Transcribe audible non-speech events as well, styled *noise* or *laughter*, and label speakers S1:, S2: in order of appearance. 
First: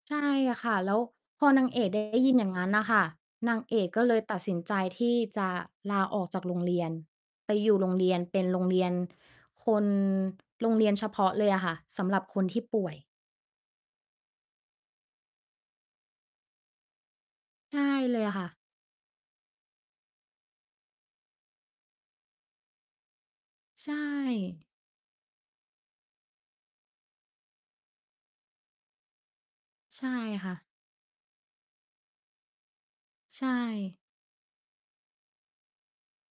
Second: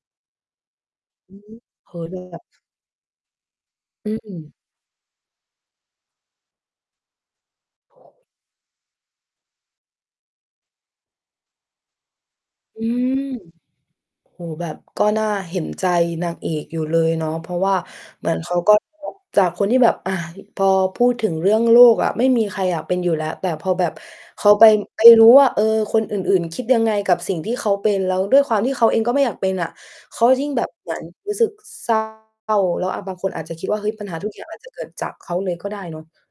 S1: ใช่ค่ะ แล้ว
S2: อื
S1: พ
S2: อ
S1: อ
S2: ฮึ
S1: นางเอก
S2: เ
S1: ด
S2: ฮ้ย
S1: ไ
S2: ม
S1: ด
S2: ั
S1: ้
S2: น
S1: ยิ
S2: แบ
S1: นอ
S2: บ
S1: ย่างงั้นน่ะค่ะ นางเอกก็
S2: อื
S1: เลยตัดส
S2: ม
S1: ินใจที่จะลาออกจากโรงเรียน ไปอยู่โรงเรียน เป็นโรงเรียนคน โรงเรียนเฉพาะเลยอะค่ะ สำหรับคนที่ป
S2: อื
S1: ่วย
S2: ม โอ้โฮ แบบก็น่าเห็น ใจนางเอกอยู่เลยเนาะ เพราะว่
S1: ใ
S2: า
S1: ช่เล
S2: เ
S1: ย
S2: หม
S1: อ
S2: ื
S1: ะ
S2: อน
S1: ค่
S2: เข
S1: ะ
S2: าก็ *unintelligible* จากคนที่แบบ อา พอพูดถึงเรื่องโรคอะ ไม่มีใครอยากเป็นอยู่แล้ว แต่พอแบ
S1: ใช
S2: บเขาไ
S1: ่
S2: ป ไปรู้ว่า เออ คนอื่น ๆ คิดยังไงกับสิ่งที่เขาเป็น แล้วด้วยความที่เขาเองก็ไม่อยากเป็นอะ
S1: ใช่
S2: เขายิ
S1: ค
S2: ่ง
S1: ่
S2: แ
S1: ะ
S2: บบเหมือนรู้สึก เศร้า แล้ว อา บางคนอ
S1: ใช
S2: าจจะคิดว่า เฮ้ย
S1: ่
S2: ปัญหา ทุกอย่างอาจจะเกิด จากเขาเลยก็ได้เนาะ